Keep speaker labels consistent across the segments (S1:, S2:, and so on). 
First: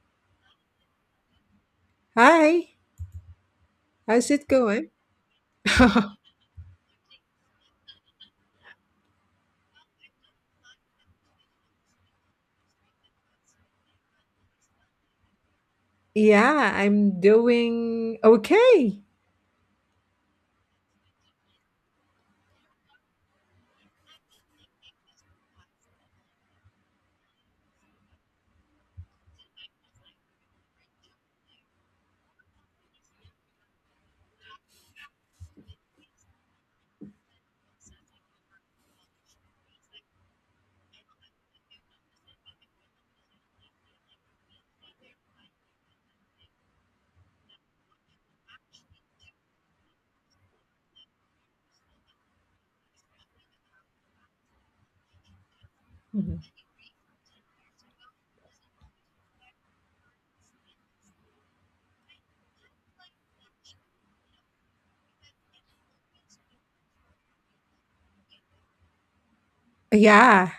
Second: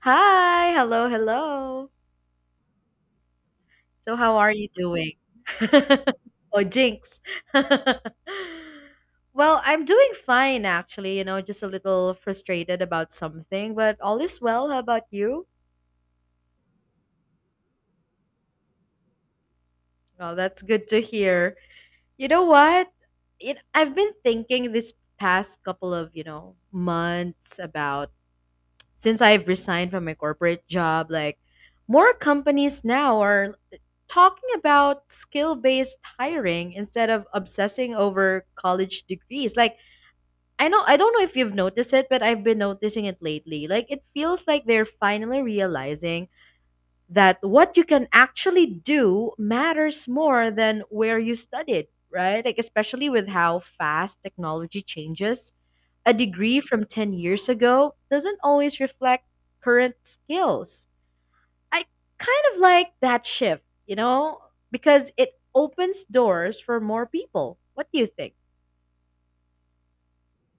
S1: Hi, hello, hello.
S2: Hi,
S1: So
S2: how's
S1: how
S2: it
S1: are you
S2: going?
S1: doing? Oh, jinx. Well, I'm doing fine actually, you know, just a little frustrated about something, but all is well. How about you?
S2: Yeah, I'm doing okay.
S1: Well, that's good to hear. You know what? I've been thinking this past couple of, months about since I've resigned from my corporate job, like more companies now are talking about skill-based hiring instead of obsessing over college degrees. Like I know, I don't know if you've noticed it, but I've been noticing it lately. Like it feels like they're finally realizing that what you can actually do matters more than where you studied, right? Like especially with how fast technology changes, a
S2: Mhm.
S1: degree from 10 years ago doesn't always reflect current skills. I kind of like that shift, you know, because it opens doors for more people. What do you think?
S2: Yeah,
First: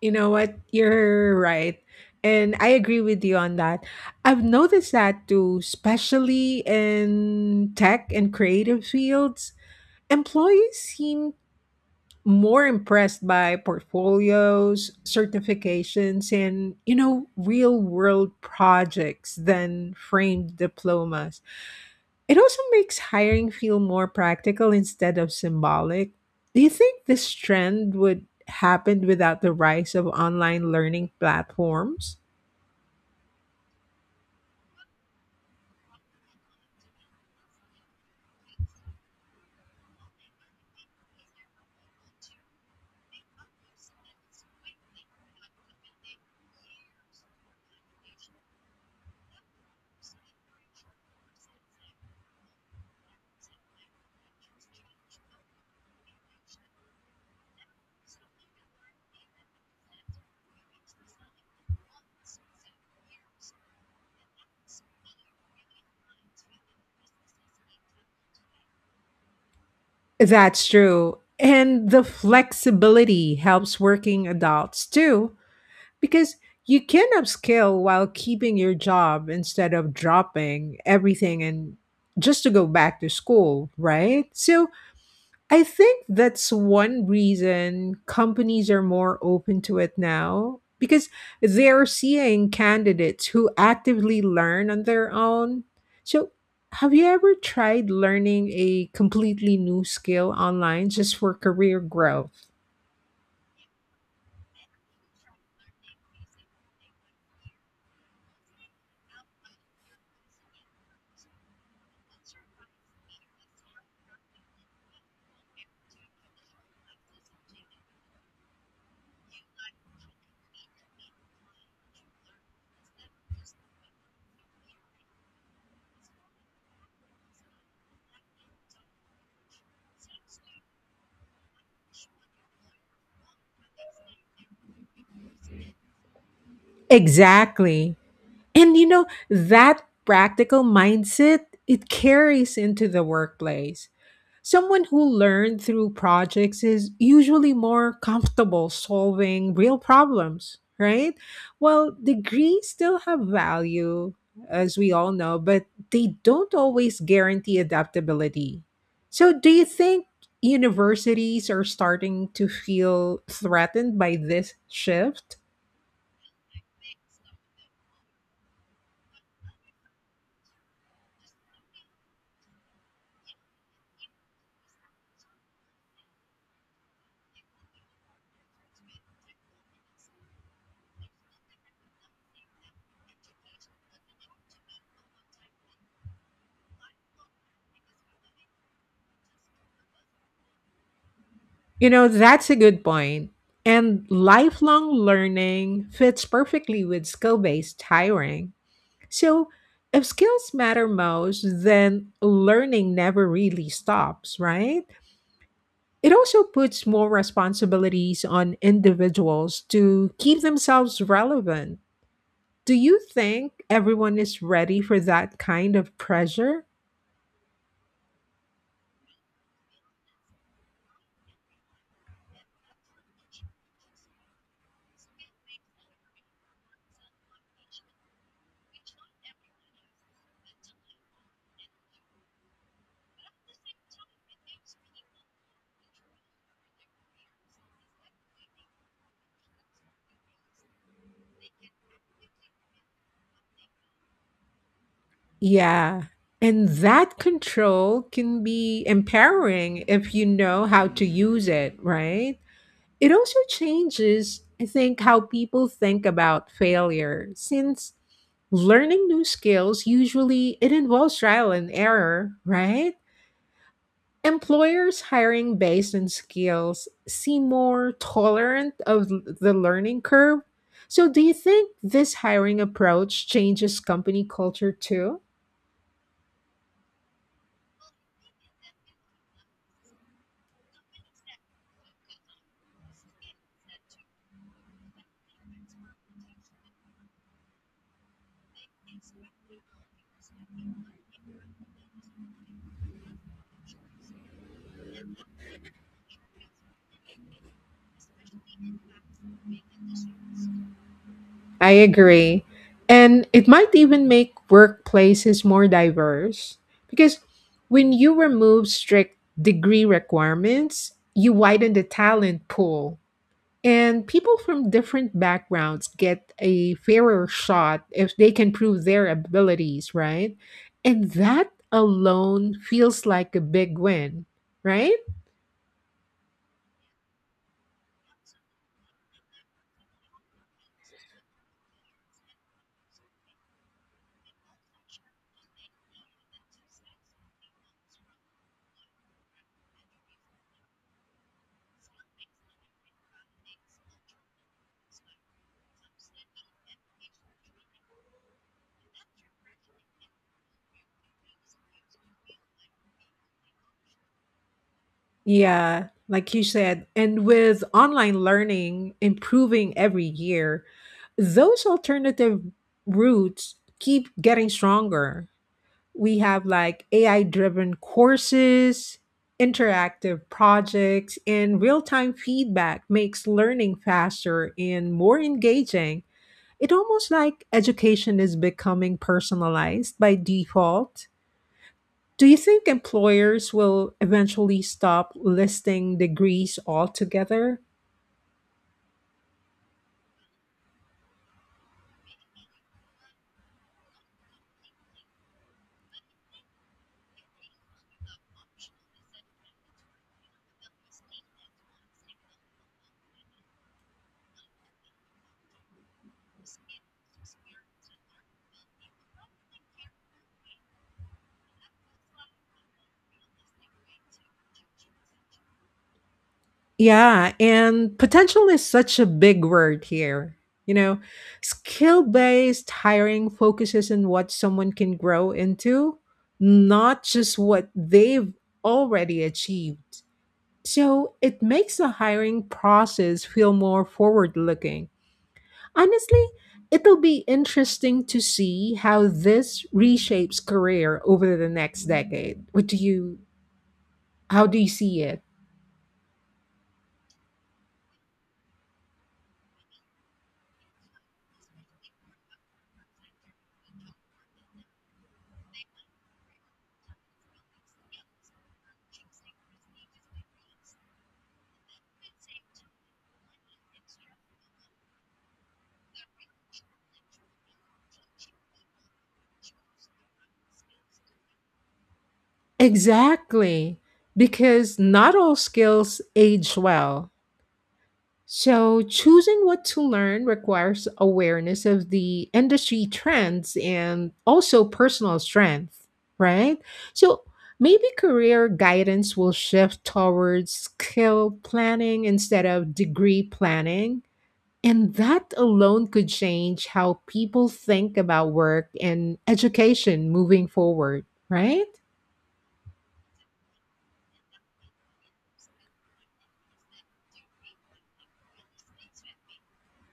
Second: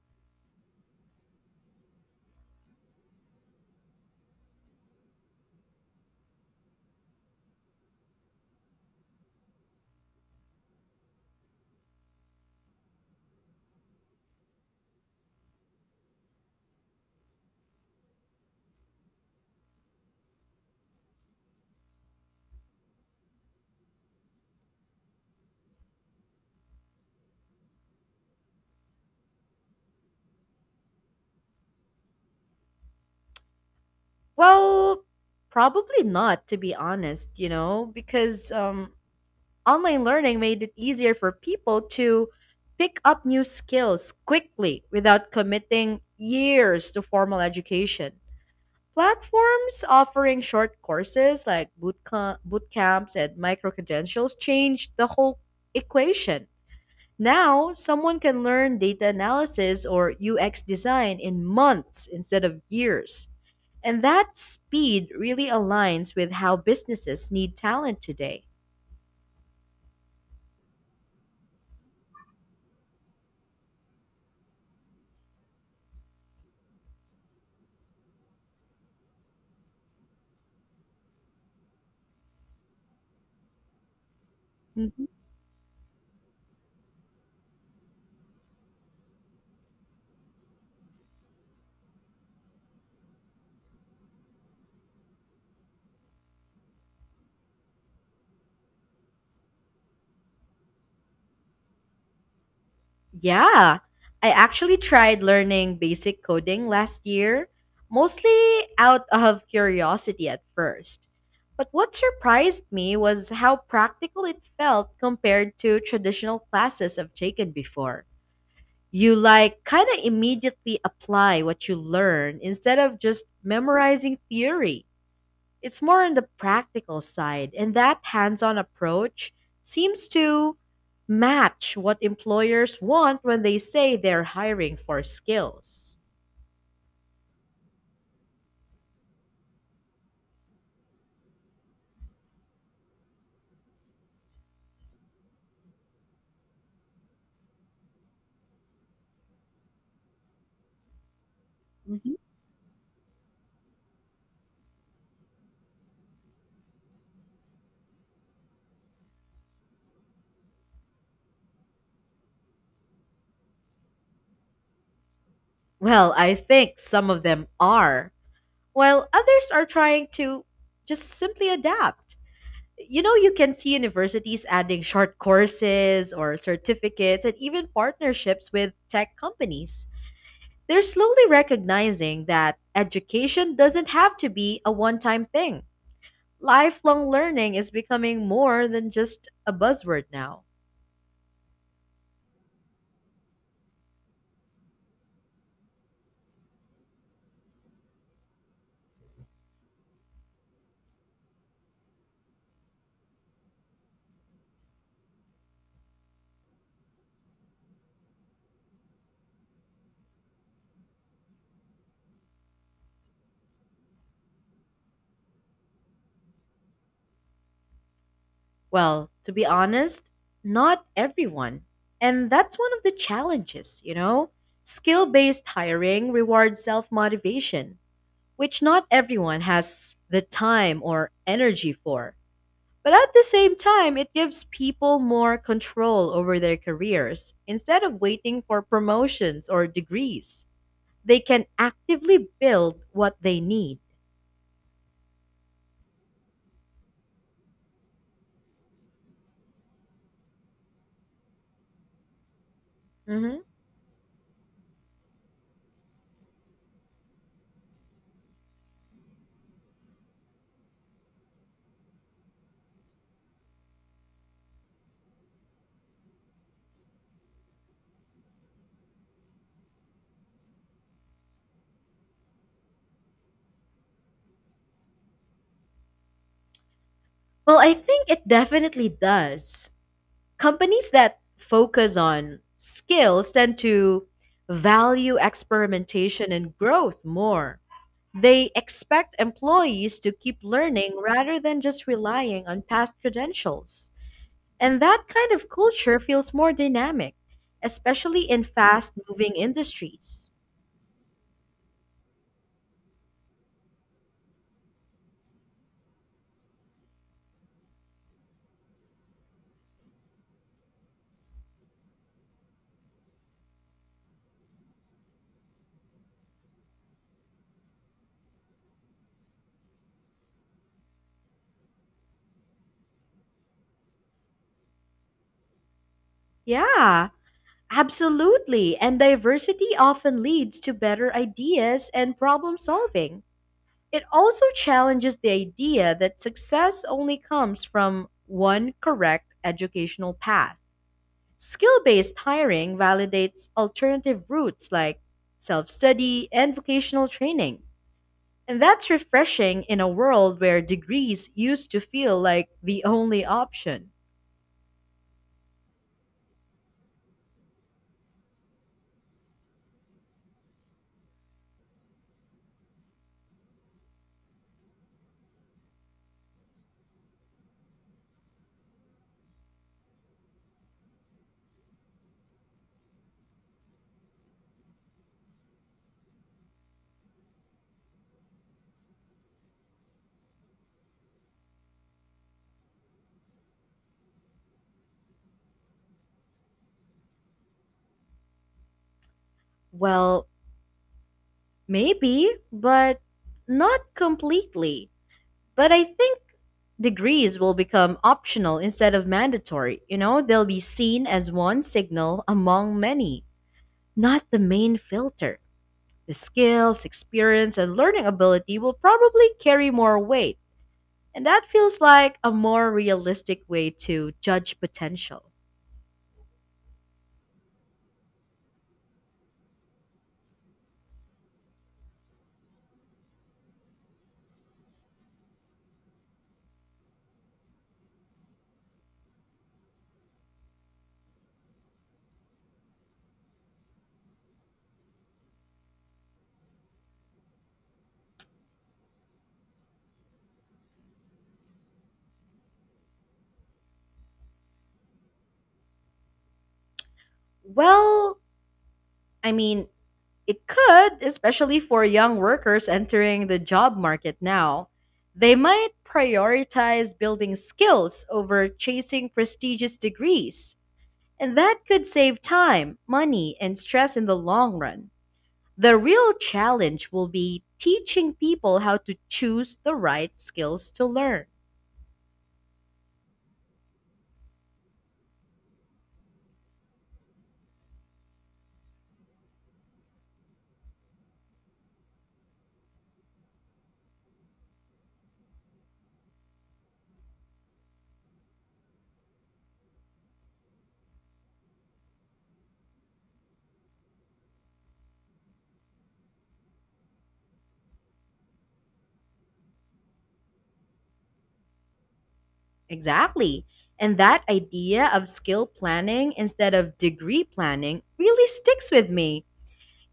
S2: you know what? You're right. And I agree with you on that. I've noticed that too, especially in tech and creative fields. Employees seem more impressed by portfolios, certifications, and, you know, real world projects than framed diplomas. It also makes hiring feel more practical instead of symbolic. Do you think this trend would happen without the rise of online learning platforms?
S1: Well, probably not, to be honest, you know, because online learning made it easier for people to pick up new skills quickly without committing years to formal education. Platforms offering short courses like boot camps and micro credentials changed the whole equation. Now, someone can learn data analysis or UX design in months instead of years. And that speed really aligns with how businesses need talent today.
S2: That's true. And the flexibility helps working adults too, because you can upskill while keeping your job instead of dropping everything and just to go back to school, right? So, I think that's one reason companies are more open to it now because they're seeing candidates who actively learn on their own. So, have you ever tried learning a completely new skill online just for career growth?
S1: Yeah, I actually tried learning basic coding last year, mostly out of curiosity at first. But what surprised me was how practical it felt compared to traditional classes I've taken before. You like kind of immediately apply what you learn instead of just memorizing theory. It's more on the practical side, and that hands on approach seems to match what employers want when they say they're hiring for skills.
S2: Exactly. And you know, that practical mindset, it carries into the workplace. Someone who learned through projects is usually more comfortable solving real problems, right? Well,
S1: Mhm.
S2: degrees still have value, as we all know, but they don't always guarantee adaptability. So, do you think universities are starting to feel threatened by this shift?
S1: Well, I think some of them are, while others are trying to just simply adapt. You know, you can see universities adding short courses or certificates and even partnerships with tech companies. They're slowly recognizing that education doesn't have to be a one time thing. Lifelong learning is becoming more than just a buzzword now.
S2: You know, that's a good point. And lifelong learning fits perfectly with skill based hiring. So, if skills matter most, then learning never really stops, right? It also puts more responsibilities on individuals to keep themselves relevant. Do you think everyone is ready for that kind of pressure?
S1: Well, to be honest, not everyone. And that's one of the challenges, you know? Skill based hiring rewards self motivation, which not everyone has the time or energy for. But at the same time, it gives people more control over their careers. Instead of waiting for promotions or degrees, they can actively build what they need.
S2: Yeah. And that control can be empowering if you know how to use it, right? It also
S1: Mhm.
S2: changes, I think, how people think about failure since learning new skills usually it involves trial and error, right? Employers hiring based on skills seem more tolerant of the learning curve. So do you think this hiring approach changes company culture too?
S1: Well, I think it definitely does. Companies that focus on skills tend to value experimentation and growth more. They expect employees to keep learning rather than just relying on past credentials. And that kind of culture feels more dynamic, especially in fast moving industries.
S2: I agree. And it might even make workplaces more diverse because when you remove strict degree requirements, you widen the talent pool. And people from different backgrounds get a fairer shot if they can prove their abilities, right? And that alone feels like a big win, right?
S1: Yeah, absolutely. And diversity often leads to better ideas and problem solving. It also challenges the idea that success only comes from one correct educational path. Skill based hiring validates alternative routes like self study and vocational training. And that's refreshing in a world where degrees used to feel like the only option.
S2: Yeah, like you said, and with online learning improving every year, those alternative routes keep getting stronger. We have like AI driven courses, interactive projects, and real time feedback makes learning faster and more engaging. It almost like education is becoming personalized by default. Do you think employers will eventually stop listing degrees altogether?
S1: Well, maybe, but not completely. But I think degrees will become optional instead of mandatory. You know, they'll be seen as one signal among many, not the main filter. The skills, experience, and learning ability will probably carry more weight, and that feels like a more realistic way to judge potential.
S2: Yeah, and potential is such a big word here. You know, skill based hiring focuses on what someone can grow into, not just what they've already achieved. So it makes the hiring process feel more forward looking. Honestly, it'll be interesting to see how this reshapes career over the next decade. What do you How do you see it?
S1: Well, I mean, it could, especially for young workers entering the job market now. They might prioritize building skills over chasing prestigious degrees. And that could save time, money, and stress in the long run. The real challenge will be teaching people how to choose the right skills to learn.
S2: Exactly. Because not all skills age well. So choosing what to learn requires awareness of the industry trends and also personal strength, right? So maybe career guidance will shift towards skill planning instead of degree planning. And that alone could change how people think about work and education moving forward, right?
S1: Exactly. And that idea of skill planning instead of degree planning really sticks with me.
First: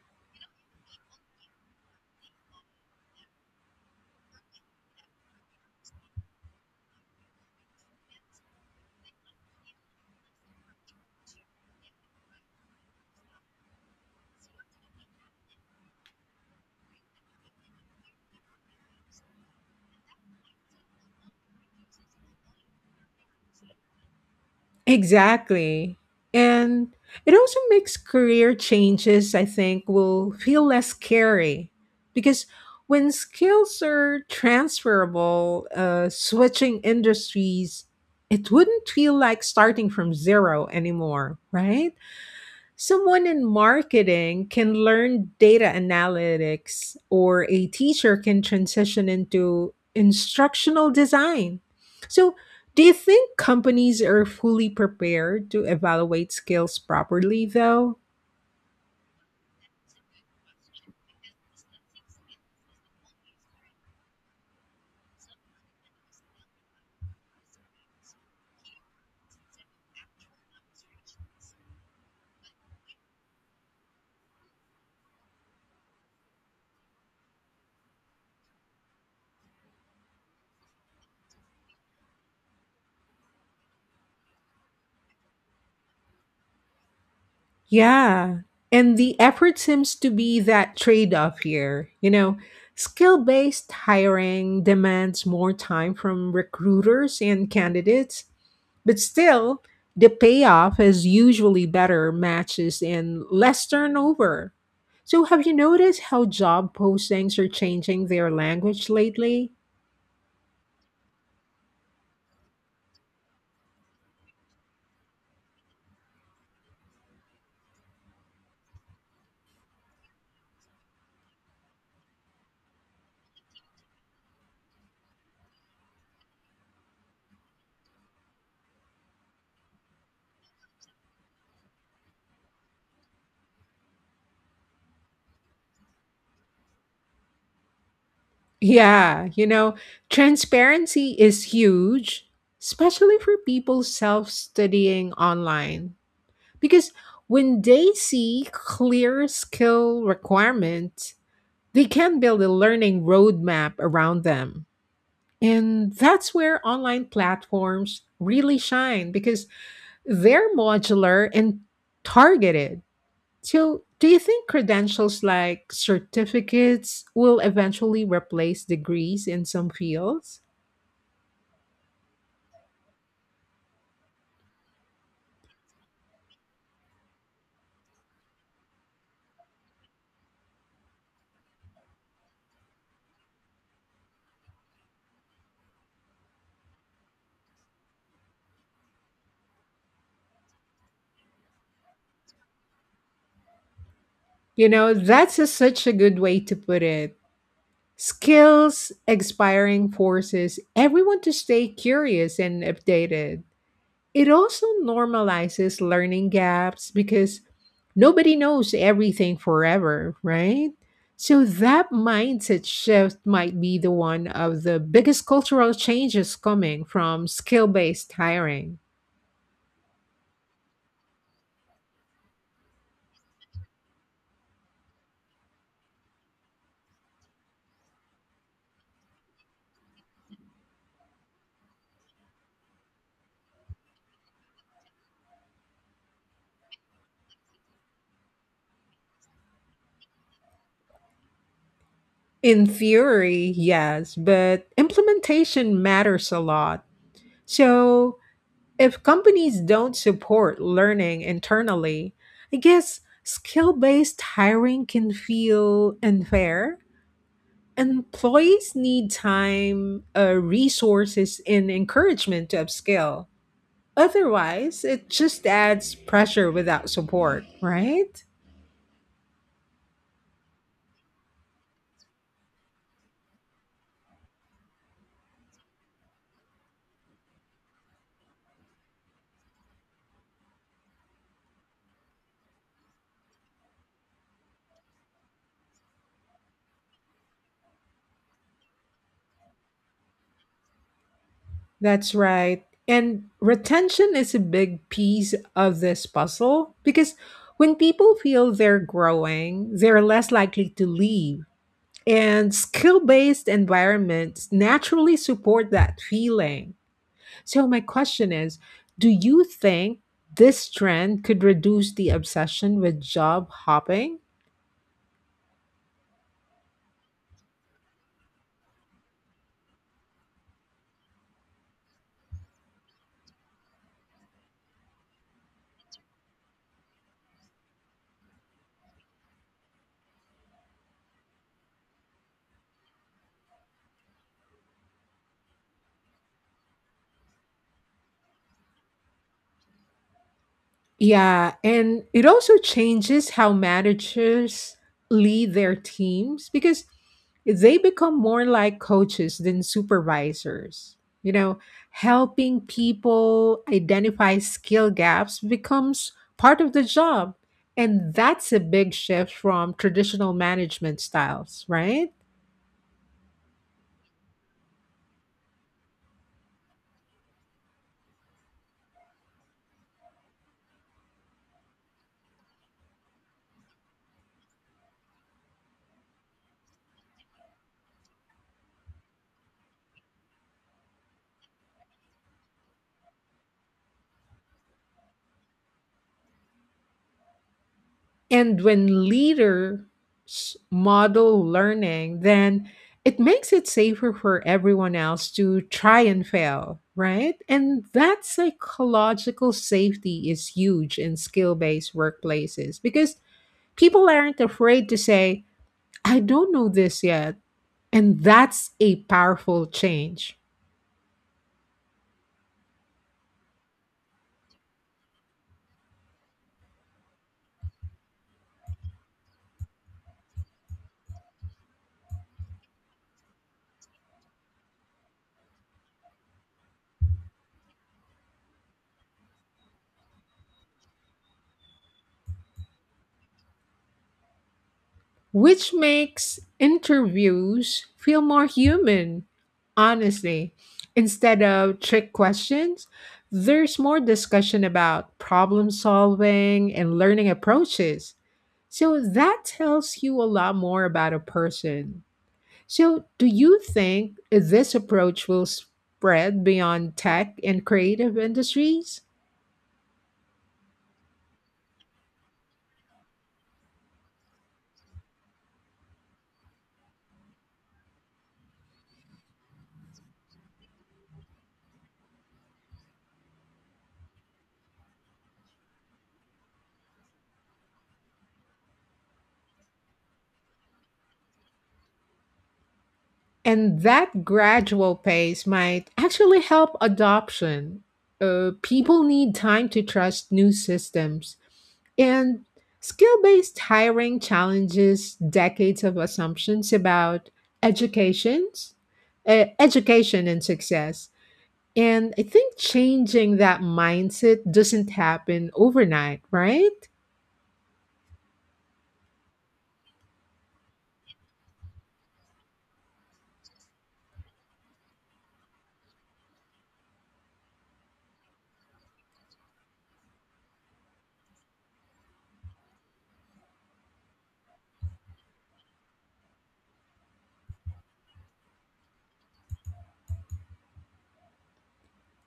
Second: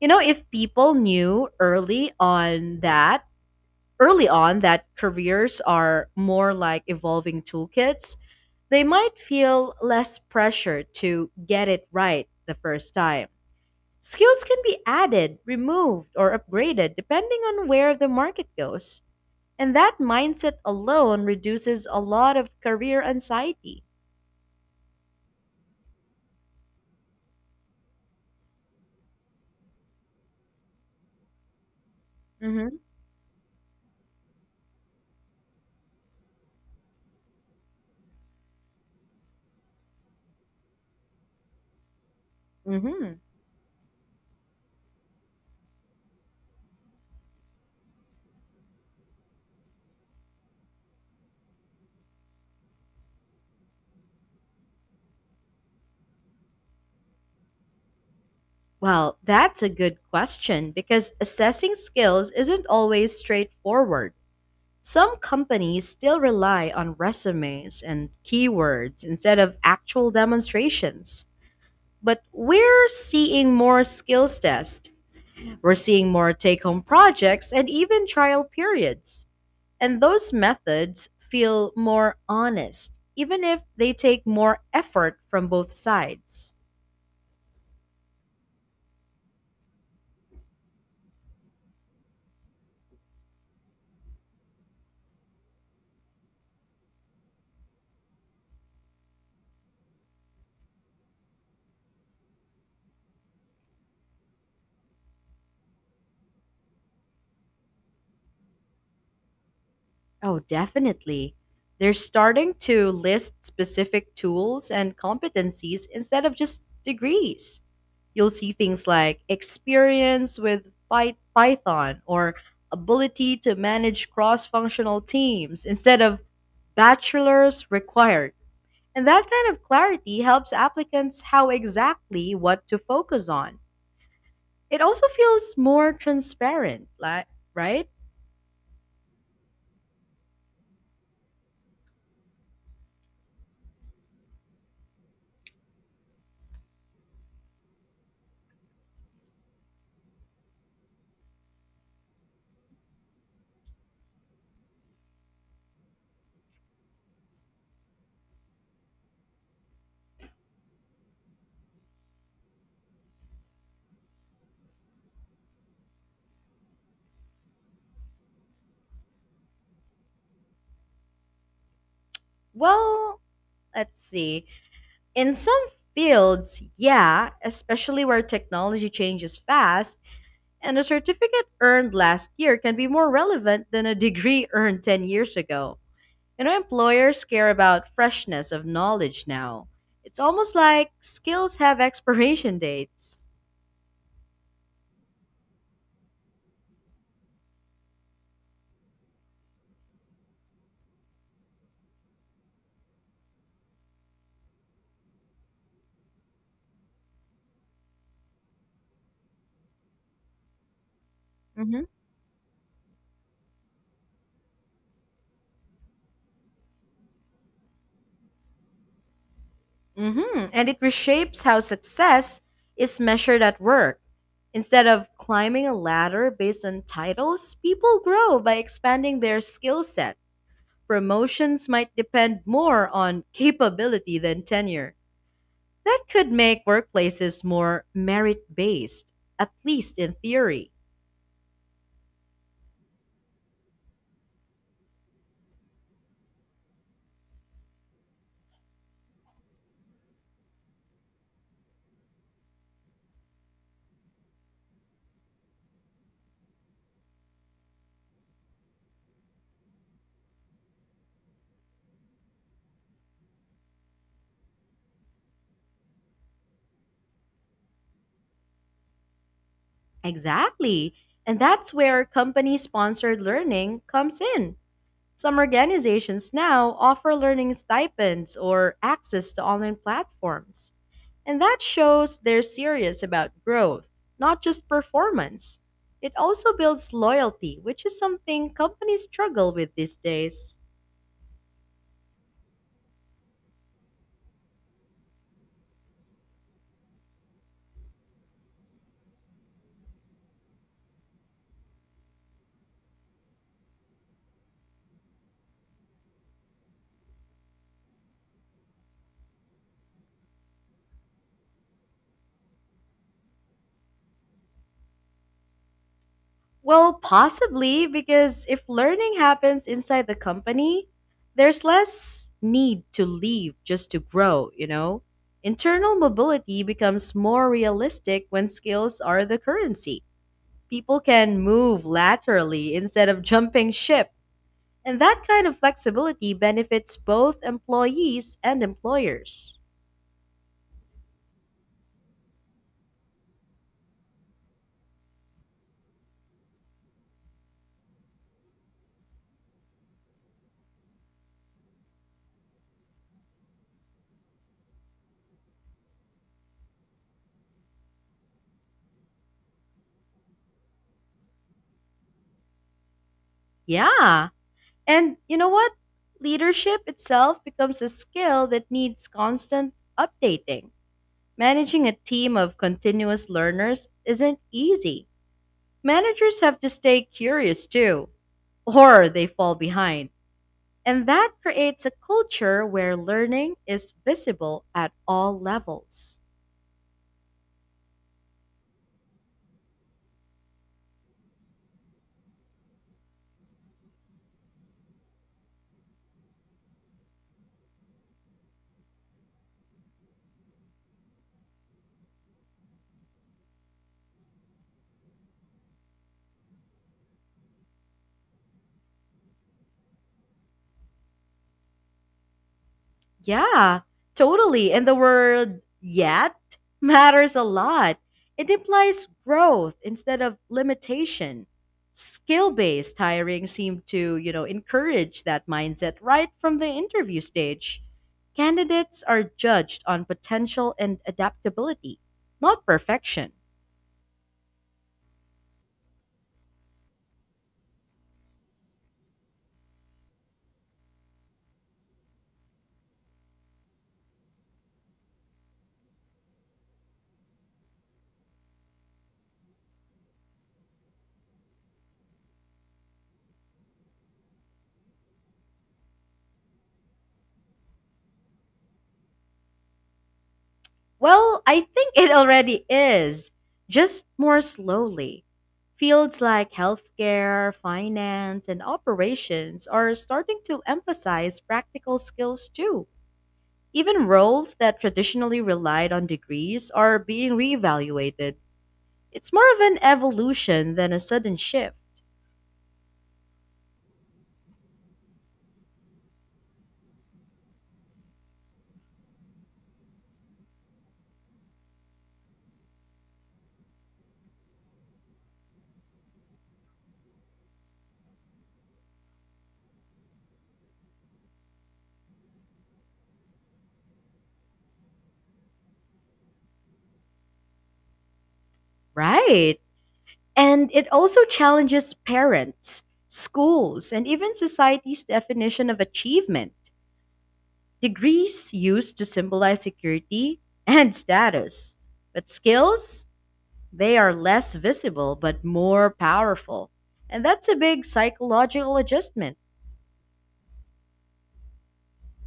S1: You know, if people knew early on that careers are more like evolving toolkits, they might feel less pressure to get it right the first time. Skills can be added, removed, or upgraded depending on where the market goes. And that mindset alone reduces a lot of career anxiety.
S2: Exactly. And it also makes career changes, I think, will feel less scary because
S1: Hmm.
S2: when skills are transferable, switching industries, it wouldn't feel like starting from zero anymore, right?
S1: Hmm.
S2: Someone in marketing can learn data analytics, or a teacher can transition into instructional design. So, do you think companies are fully prepared to evaluate skills properly, though?
S1: Well, that's a good question because assessing skills isn't always straightforward. Some companies still rely on resumes and keywords instead of actual demonstrations. But we're seeing more take home projects and even trial periods. And those methods feel more honest, even if they take more effort from both sides.
S2: Yeah. And the effort seems to be that trade off here. You know, skill based hiring demands more time from recruiters and candidates. But still, the payoff is usually better matches and less turnover. So, have you noticed how job postings are changing their language lately?
S1: Oh, definitely. They're starting to list specific tools and competencies instead of just degrees. You'll see things like experience with Python or ability to manage cross functional teams instead of bachelor's required. And that kind of clarity helps applicants how exactly what to focus on. It also feels more transparent, like, right?
S2: Yeah, you know, transparency is huge, especially for people self studying online. Because when they see clear skill requirements, they can build a learning roadmap around them. And that's where online platforms really shine because they're modular and targeted. So, do you think credentials like certificates will eventually replace degrees in some fields?
S1: Well, let's see. In some fields, yeah, especially where technology changes fast, and a certificate earned last year can be more relevant than a degree earned 10 years ago. You know, employers care about freshness of knowledge now. It's almost like skills have expiration dates.
S2: You know, that's a, such a good way to put it. Skills, expiring forces, everyone to stay curious and updated. It also normalizes learning gaps because nobody knows everything forever, right? So
S1: Mm-hmm.
S2: that mindset shift might be the one of the biggest cultural changes coming from skill-based hiring.
S1: Hmm. And it reshapes how success is measured at work. Instead of climbing a ladder based on titles, people grow by expanding their skill set. Promotions might depend more on capability than tenure. That could make workplaces more merit based, at least in theory.
S2: In theory, yes, but implementation matters a lot. So, if companies don't support learning internally, I guess skill based hiring can feel unfair. Employees need time, resources, and encouragement to upskill. Otherwise, it just adds pressure without support, right?
S1: Exactly. And that's where company sponsored learning comes in. Some organizations now offer learning stipends or access to online platforms, and that shows they're serious about growth, not just performance. It also builds loyalty, which is something companies struggle with these days.
S2: That's right. And retention is a big piece of this puzzle because when people feel they're growing, they're less likely to leave. And skill based environments naturally support that feeling. So, my question is, do you think this trend could reduce the obsession with job hopping?
S1: Well, possibly because if learning happens inside the company, there's less need to leave just to grow, you know? Internal mobility becomes more realistic when skills are the currency. People can move laterally instead of jumping ship, and that kind of flexibility benefits both employees and employers.
S2: Yeah, and it also changes how managers lead their teams because they become more like coaches than supervisors. You know, helping people identify skill gaps becomes part of the job. And that's a big shift from traditional management styles, right?
S1: Yeah, and you know what? Leadership itself becomes a skill that needs constant updating. Managing a team of continuous learners isn't easy. Managers have to stay curious too, or they fall behind. And that creates a culture where learning is visible at all levels.
S2: And when leaders model learning, then it makes it safer for everyone else to try and fail, right? And that psychological safety is huge in skill based workplaces because people aren't afraid to say, I don't know this yet. And that's a powerful change,
S1: Yeah, totally. And the word yet matters a lot. It implies growth instead of limitation. Skill based hiring seemed to, you know, encourage that mindset right from the interview stage. Candidates are judged on potential and adaptability, not perfection.
S2: which makes interviews feel more human. Honestly, instead of trick questions, there's more discussion about problem solving and learning approaches. So that tells you a lot more about a person. So, do you think this approach will spread beyond tech and creative industries?
S1: Well, I think it already is, just more slowly. Fields like healthcare, finance, and operations are starting to emphasize practical skills too. Even roles that traditionally relied on degrees are being reevaluated. It's more of an evolution than a sudden shift.
S2: And that gradual pace might actually help adoption. People need time to trust new systems. And skill based hiring challenges decades of assumptions about educations, education and success. And I think changing that mindset doesn't happen overnight, right?
S1: Right. And it also challenges parents, schools, and even society's definition of achievement. Degrees used to symbolize security and status. But skills, they are less visible but more powerful. And that's a big psychological adjustment.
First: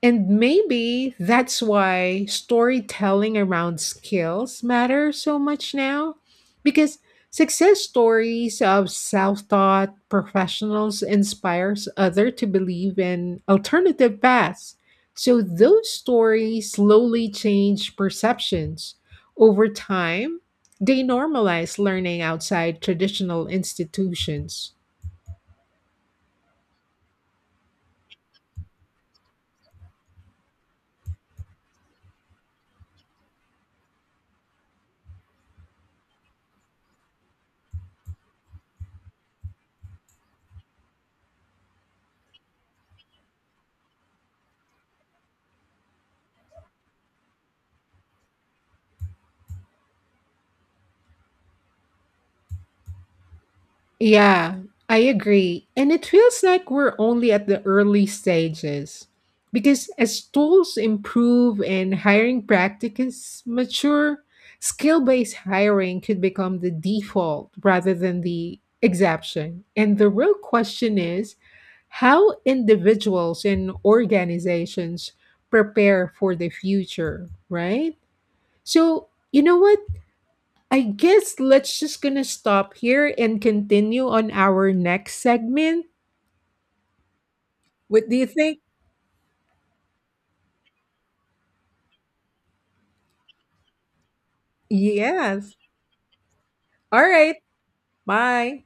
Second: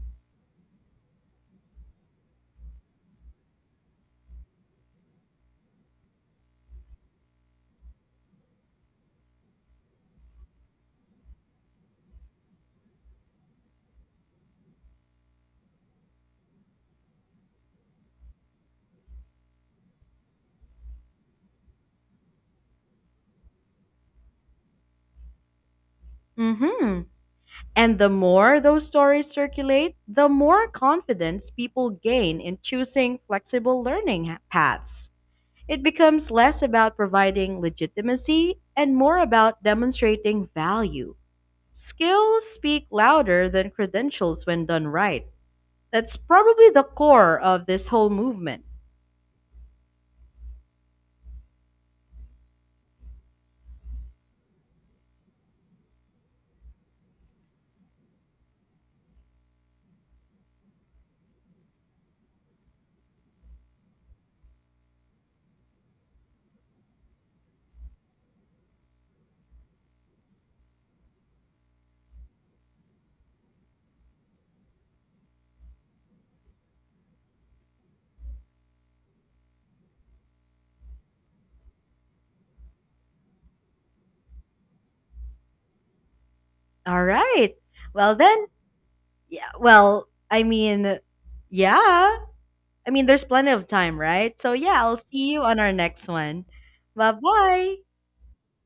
S2: And maybe that's why storytelling around skills matter so much now because success stories of self-taught professionals inspires other to believe in alternative paths. So those stories slowly change perceptions. Over time, they normalize learning outside traditional institutions.
S1: Mhm. And the more those stories circulate, the more confidence people gain in choosing flexible learning paths. It becomes less about providing legitimacy and more about demonstrating value. Skills speak louder than credentials when done right. That's probably the core of this whole movement.
S2: Yeah, I agree. And it feels like we're only at the early stages. Because as tools improve and hiring practices mature, skill based hiring could become the default rather than the exception. And the real question is how individuals and organizations prepare for the future, right? So, you know what? I guess let's just gonna stop here and continue on our next segment.
S1: All right.
S2: What
S1: Well,
S2: do you
S1: then,
S2: think?
S1: yeah, yeah. There's plenty of time, right? So, yeah, I'll see you
S2: Yes.
S1: on our next one.
S2: All
S1: Bye
S2: right.
S1: bye.
S2: Bye.